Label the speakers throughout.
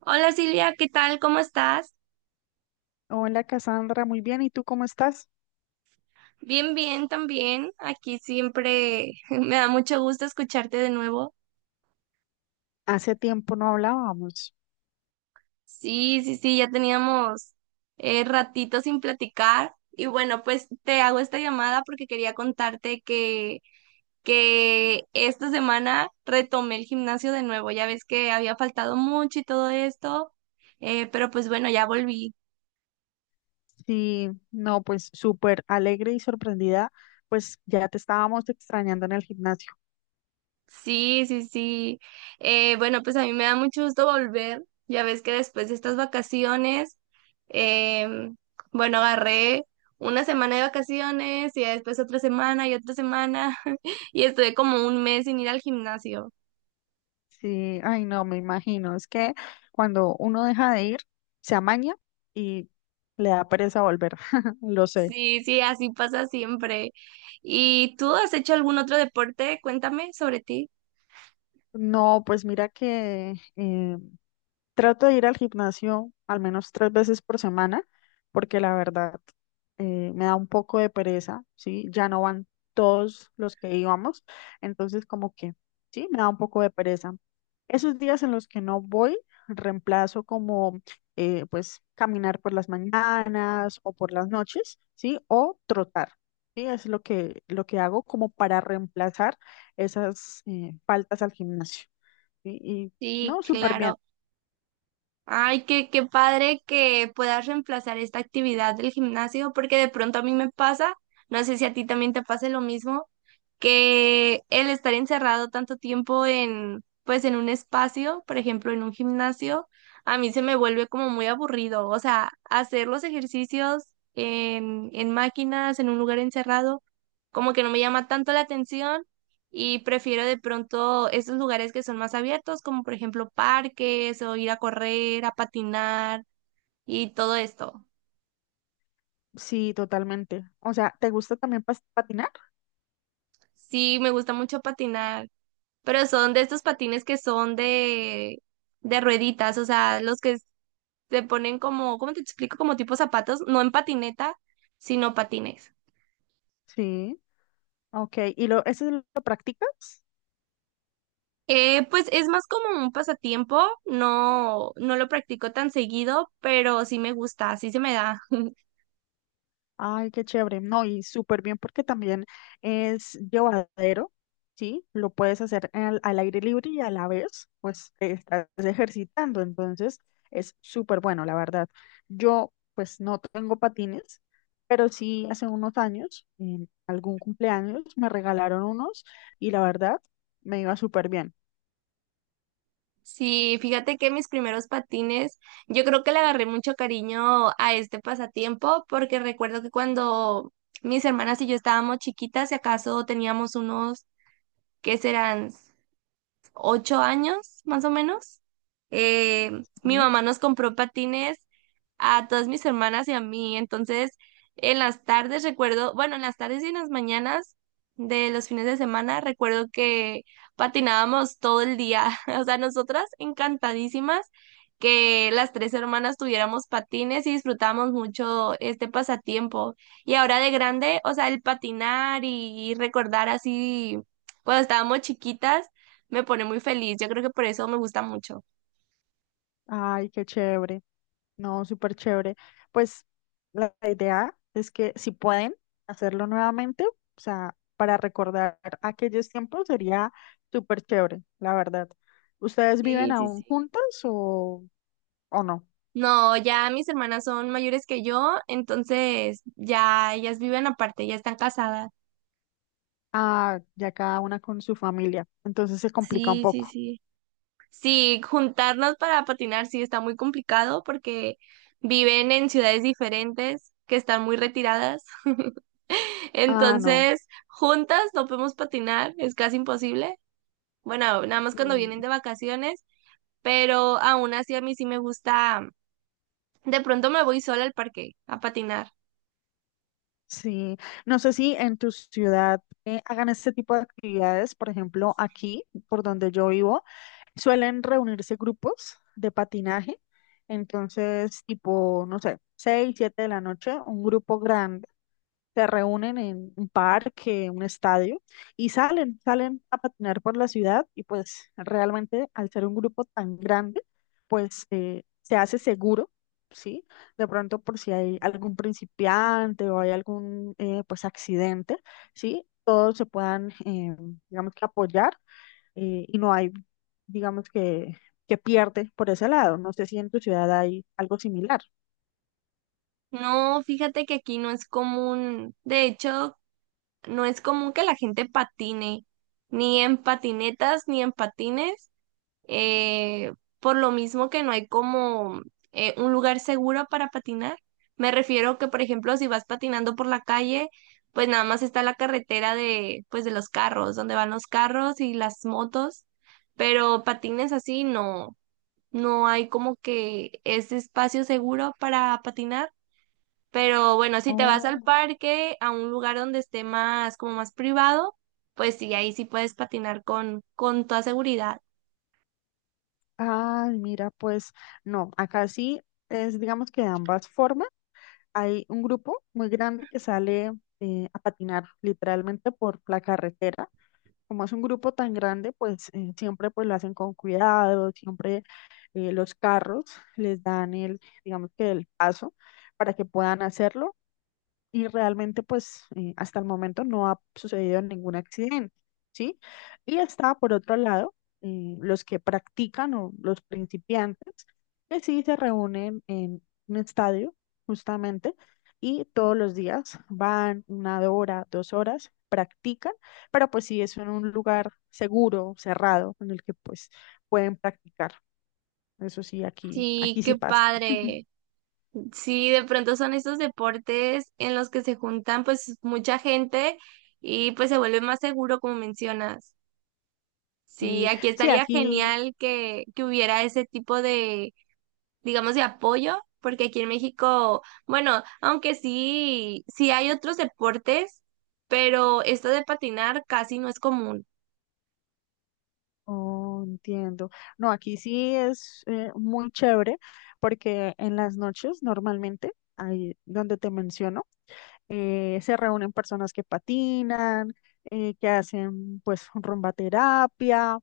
Speaker 1: Hola Silvia, ¿qué tal? ¿Cómo estás?
Speaker 2: Hola Cassandra, muy bien. ¿Y tú cómo estás?
Speaker 1: Bien, bien también. Aquí siempre me da mucho gusto escucharte de nuevo.
Speaker 2: Hace tiempo no hablábamos.
Speaker 1: Sí, sí, sí, ya teníamos ratito sin platicar. Y bueno, pues te hago esta llamada porque quería contarte que esta semana retomé el gimnasio de nuevo. Ya ves que había faltado mucho y todo esto, pero pues bueno, ya volví.
Speaker 2: Sí, no, pues súper alegre y sorprendida, pues ya te estábamos extrañando en el gimnasio.
Speaker 1: Sí, sí, sí. Bueno, pues a mí me da mucho gusto volver. Ya ves que después de estas vacaciones, em, bueno, agarré una semana de vacaciones y ya después otra semana y otra semana y estuve como un mes sin ir al gimnasio.
Speaker 2: Sí, ay no, me imagino. Es que cuando uno deja de ir, se amaña y le da pereza volver, lo sé.
Speaker 1: Sí, sí, así pasa siempre. ¿Y tú has hecho algún otro deporte? Cuéntame sobre ti.
Speaker 2: No, pues mira que trato de ir al gimnasio al menos 3 veces por semana, porque la verdad me da un poco de pereza, ¿sí? Ya no van todos los que íbamos, entonces como que, sí, me da un poco de pereza. Esos días en los que no voy, reemplazo como pues, caminar por las mañanas o por las noches, ¿sí? O trotar, ¿sí? Es lo que hago como para reemplazar esas faltas al gimnasio, ¿sí? Y,
Speaker 1: Sí,
Speaker 2: no, súper bien.
Speaker 1: claro. Ay, qué padre que puedas reemplazar esta actividad del gimnasio, porque de pronto a mí me pasa, no sé si a ti también te pase lo mismo, que el estar encerrado tanto tiempo pues en un espacio, por ejemplo, en un gimnasio, a mí se me vuelve como muy aburrido. O sea, hacer los ejercicios en máquinas, en un lugar encerrado, como que no me llama tanto la atención y prefiero de pronto esos lugares que son más abiertos, como por ejemplo parques o ir a correr, a patinar y todo esto.
Speaker 2: Sí, totalmente. O sea, ¿te gusta también patinar?
Speaker 1: Sí, me gusta mucho patinar, pero son de estos patines que son de rueditas, o sea, los que se ponen como, ¿cómo te explico? Como tipo zapatos, no en patineta, sino patines.
Speaker 2: Sí. Ok, ¿y eso lo practicas?
Speaker 1: Pues es más como un pasatiempo, no, no lo practico tan seguido, pero sí me gusta, sí se me da.
Speaker 2: Ay, qué chévere. No, y súper bien porque también es llevadero, ¿sí? Lo puedes hacer al aire libre y a la vez, pues te estás ejercitando. Entonces, es súper bueno, la verdad. Yo, pues, no tengo patines, pero sí hace unos años, en algún cumpleaños, me regalaron unos y la verdad, me iba súper bien.
Speaker 1: Sí, fíjate que mis primeros patines, yo creo que le agarré mucho cariño a este pasatiempo porque recuerdo que cuando mis hermanas y yo estábamos chiquitas, si acaso teníamos unos, ¿qué serán? 8 años, más o menos. Eh, Mi
Speaker 2: Ujú.
Speaker 1: mamá nos compró patines a todas mis hermanas y a mí. Entonces, en las tardes recuerdo, bueno, en las tardes y en las mañanas de los fines de semana, recuerdo que patinábamos todo el día. O sea, nosotras encantadísimas que las tres hermanas tuviéramos patines y disfrutábamos mucho este pasatiempo. Y ahora de grande, o sea, el patinar y recordar así cuando estábamos chiquitas me pone muy feliz. Yo creo que por eso me gusta mucho.
Speaker 2: Ay, qué chévere. No, súper chévere. Pues la idea es que si pueden hacerlo nuevamente, o sea, para recordar aquellos tiempos sería súper chévere, la verdad. ¿Ustedes viven
Speaker 1: Sí, sí,
Speaker 2: aún
Speaker 1: sí.
Speaker 2: juntas o no?
Speaker 1: No, ya mis hermanas son mayores que yo, entonces ya ellas viven aparte, ya están casadas.
Speaker 2: Ah, ya cada una con su familia, entonces se complica un
Speaker 1: Sí, sí,
Speaker 2: poco.
Speaker 1: sí. Sí, juntarnos para patinar sí está muy complicado porque viven en ciudades diferentes que están muy retiradas.
Speaker 2: Ah, no.
Speaker 1: Entonces, juntas no podemos patinar, es casi imposible. Bueno, nada más cuando vienen
Speaker 2: Mm.
Speaker 1: de vacaciones, pero aún así a mí sí me gusta. De pronto me voy sola al parque a patinar.
Speaker 2: Sí, no sé si en tu ciudad hagan este tipo de actividades, por ejemplo, aquí, por donde yo vivo. Suelen reunirse grupos de patinaje, entonces tipo, no sé, 6 7 de la noche, un grupo grande, se reúnen en un parque, un estadio y salen a patinar por la ciudad y pues realmente al ser un grupo tan grande, pues se hace seguro, ¿sí? De pronto por si hay algún principiante o hay algún pues accidente, ¿sí? Todos se puedan digamos que apoyar y no hay, digamos que, que pierde por ese lado. No sé si en tu ciudad hay algo similar.
Speaker 1: No, fíjate que aquí no es común, de hecho, no es común que la gente patine, ni en patinetas, ni en patines, eh, por lo mismo que no hay como un lugar seguro para patinar. Me refiero que, por ejemplo, si vas patinando por la calle, pues nada más está la carretera pues de los carros, donde van los carros y las motos, pero patines así no. No hay como que ese espacio seguro para patinar. Pero bueno, si te vas al
Speaker 2: Oh,
Speaker 1: parque, a un lugar donde esté más, como más privado, pues sí, ahí sí puedes patinar con toda seguridad.
Speaker 2: ah, mira, pues no, acá sí es, digamos que de ambas formas. Hay un grupo muy grande que sale a patinar literalmente por la carretera. Como es un grupo tan grande, pues siempre pues lo hacen con cuidado, siempre los carros les dan digamos que el paso para que puedan hacerlo y realmente pues hasta el momento no ha sucedido ningún accidente, ¿sí? Y está por otro lado los que practican o los principiantes que sí se reúnen en un estadio justamente y todos los días van 1 hora, 2 horas, practican, pero pues sí es en un lugar seguro, cerrado, en el que pues pueden practicar. Eso sí,
Speaker 1: Sí,
Speaker 2: aquí sí
Speaker 1: qué
Speaker 2: pasa.
Speaker 1: padre. Sí, de pronto son estos deportes en los que se juntan pues mucha gente y pues se vuelve más seguro, como mencionas. Sí,
Speaker 2: Sí,
Speaker 1: aquí
Speaker 2: sí,
Speaker 1: estaría
Speaker 2: aquí.
Speaker 1: genial que hubiera ese tipo de digamos, de apoyo, porque aquí en México, bueno, aunque sí, sí hay otros deportes, pero esto de patinar casi no es común.
Speaker 2: Oh, entiendo. No, aquí sí es muy chévere porque en las noches normalmente, ahí donde te menciono, se reúnen personas que patinan, que hacen pues rumba terapia,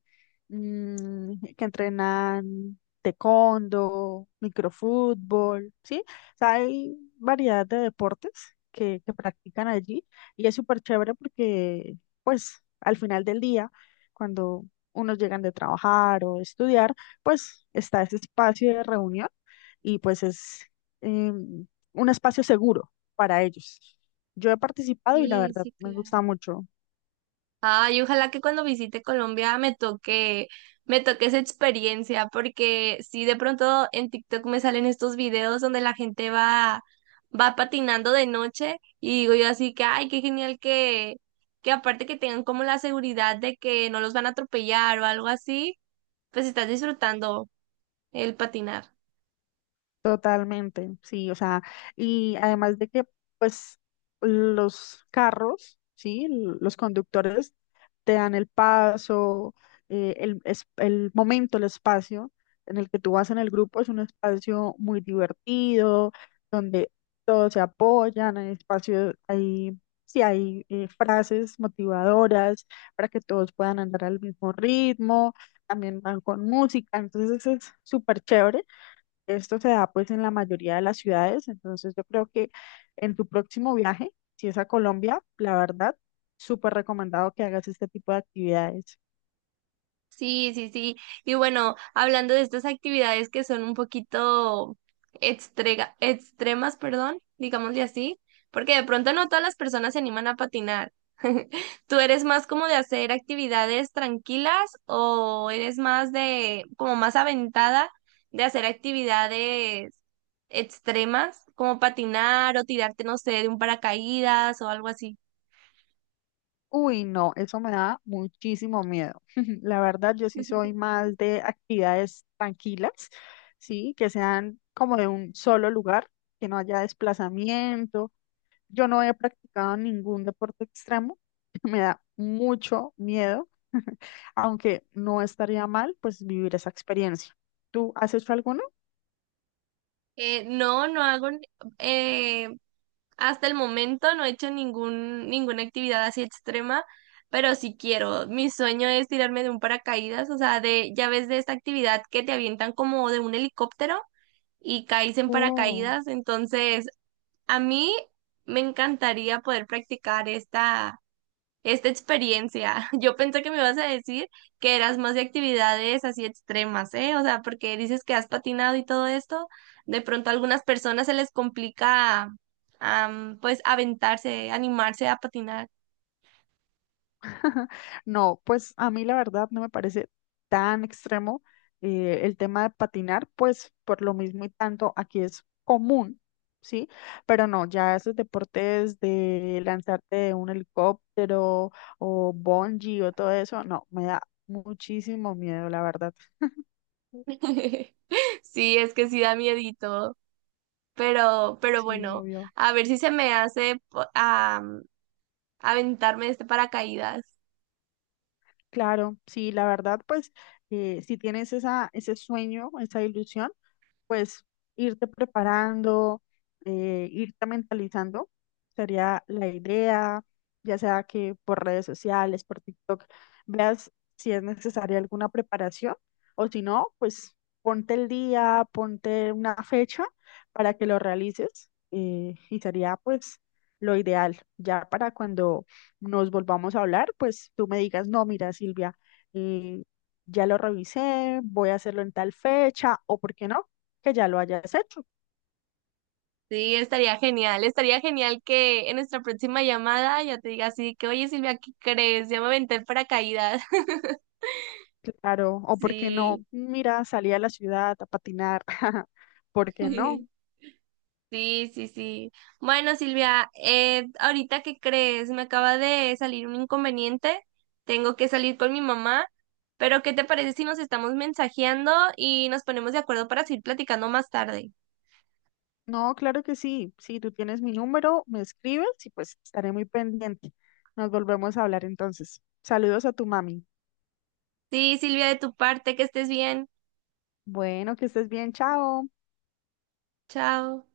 Speaker 2: mm, que entrenan taekwondo, microfútbol, ¿sí? O sea, hay variedad de deportes que practican allí y es súper chévere porque pues al final del día, cuando unos llegan de trabajar o de estudiar, pues está ese espacio de reunión y pues es em, un espacio seguro para ellos. Yo he participado y la
Speaker 1: Sí,
Speaker 2: verdad
Speaker 1: sí,
Speaker 2: me gusta
Speaker 1: claro.
Speaker 2: mucho.
Speaker 1: Ay, ojalá que cuando visite Colombia me toque esa experiencia, porque si de pronto en TikTok me salen estos videos donde la gente va patinando de noche y digo yo así que, ay, qué genial que aparte que tengan como la seguridad de que no los van a atropellar o algo así, pues estás disfrutando el patinar.
Speaker 2: Totalmente, sí, o sea, y además de que, pues, los carros, sí, los conductores te dan el paso, el momento, el espacio en el que tú vas en el grupo es un espacio muy divertido, donde todos se apoyan, hay espacio, sí, hay frases motivadoras para que todos puedan andar al mismo ritmo, también van con música, entonces es súper chévere. Esto se da pues en la mayoría de las ciudades, entonces yo creo que en tu próximo viaje, si es a Colombia, la verdad, súper recomendado que hagas este tipo de actividades.
Speaker 1: Sí, sí, sí. Y bueno, hablando de estas actividades que son un poquito extremas, perdón, digámosle así, porque de pronto no todas las personas se animan a patinar. ¿Tú eres más como de hacer actividades tranquilas o eres más de, como más aventada de hacer actividades extremas, como patinar o tirarte, no sé, de un paracaídas o algo así?
Speaker 2: Uy, no, eso me da muchísimo miedo. La verdad, yo sí soy más de actividades tranquilas, sí, que sean como de un solo lugar, que no haya desplazamiento. Yo no he practicado ningún deporte extremo, me da mucho miedo, aunque no estaría mal pues vivir esa experiencia. ¿Tú has hecho alguno?
Speaker 1: No, no hago, eh, hasta el momento no he hecho ninguna actividad así extrema, pero sí quiero. Mi sueño es tirarme de un paracaídas, o sea, ya ves de esta actividad que te avientan como de un helicóptero y caes en
Speaker 2: Oh.
Speaker 1: paracaídas, entonces a mí me encantaría poder practicar esta experiencia. Yo pensé que me ibas a decir que eras más de actividades así extremas, ¿eh? O sea, porque dices que has patinado y todo esto, de pronto a algunas personas se les complica, pues, aventarse, animarse a patinar.
Speaker 2: No, pues a mí la verdad no me parece tan extremo el tema de patinar, pues por lo mismo y tanto aquí es común, ¿sí? Pero no, ya esos deportes de lanzarte de un helicóptero o bungee o todo eso, no, me da muchísimo miedo, la verdad.
Speaker 1: Sí, es que sí da miedito, pero
Speaker 2: Sí,
Speaker 1: bueno,
Speaker 2: obvio.
Speaker 1: a ver si se me hace aventarme de este paracaídas.
Speaker 2: Claro, sí, la verdad, pues si tienes ese sueño, esa ilusión, pues irte preparando, irte mentalizando, sería la idea, ya sea que por redes sociales, por TikTok, veas si es necesaria alguna preparación o si no, pues ponte el día, ponte una fecha para que lo realices y sería pues lo ideal, ya para cuando nos volvamos a hablar, pues tú me digas, no, mira, Silvia, eh, ya lo revisé, voy a hacerlo en tal fecha, o por qué no, que ya lo hayas hecho,
Speaker 1: Sí, estaría genial que en nuestra próxima llamada ya te diga así que, oye Silvia, ¿qué crees? Ya me aventé el paracaídas.
Speaker 2: claro, o por qué no,
Speaker 1: Sí,
Speaker 2: mira, salí a la ciudad a patinar, ¿por qué no?
Speaker 1: sí, sí, sí. Bueno, Silvia, ahorita ¿qué crees? Me acaba de salir un inconveniente, tengo que salir con mi mamá, pero ¿qué te parece si nos estamos mensajeando y nos ponemos de acuerdo para seguir platicando más tarde?
Speaker 2: No, claro que sí, si tú tienes mi número, me escribes y pues estaré muy pendiente. Nos volvemos a hablar entonces. Saludos a tu mami.
Speaker 1: Sí, Silvia, de tu parte, que estés bien.
Speaker 2: Bueno, que estés bien, chao.
Speaker 1: Chao.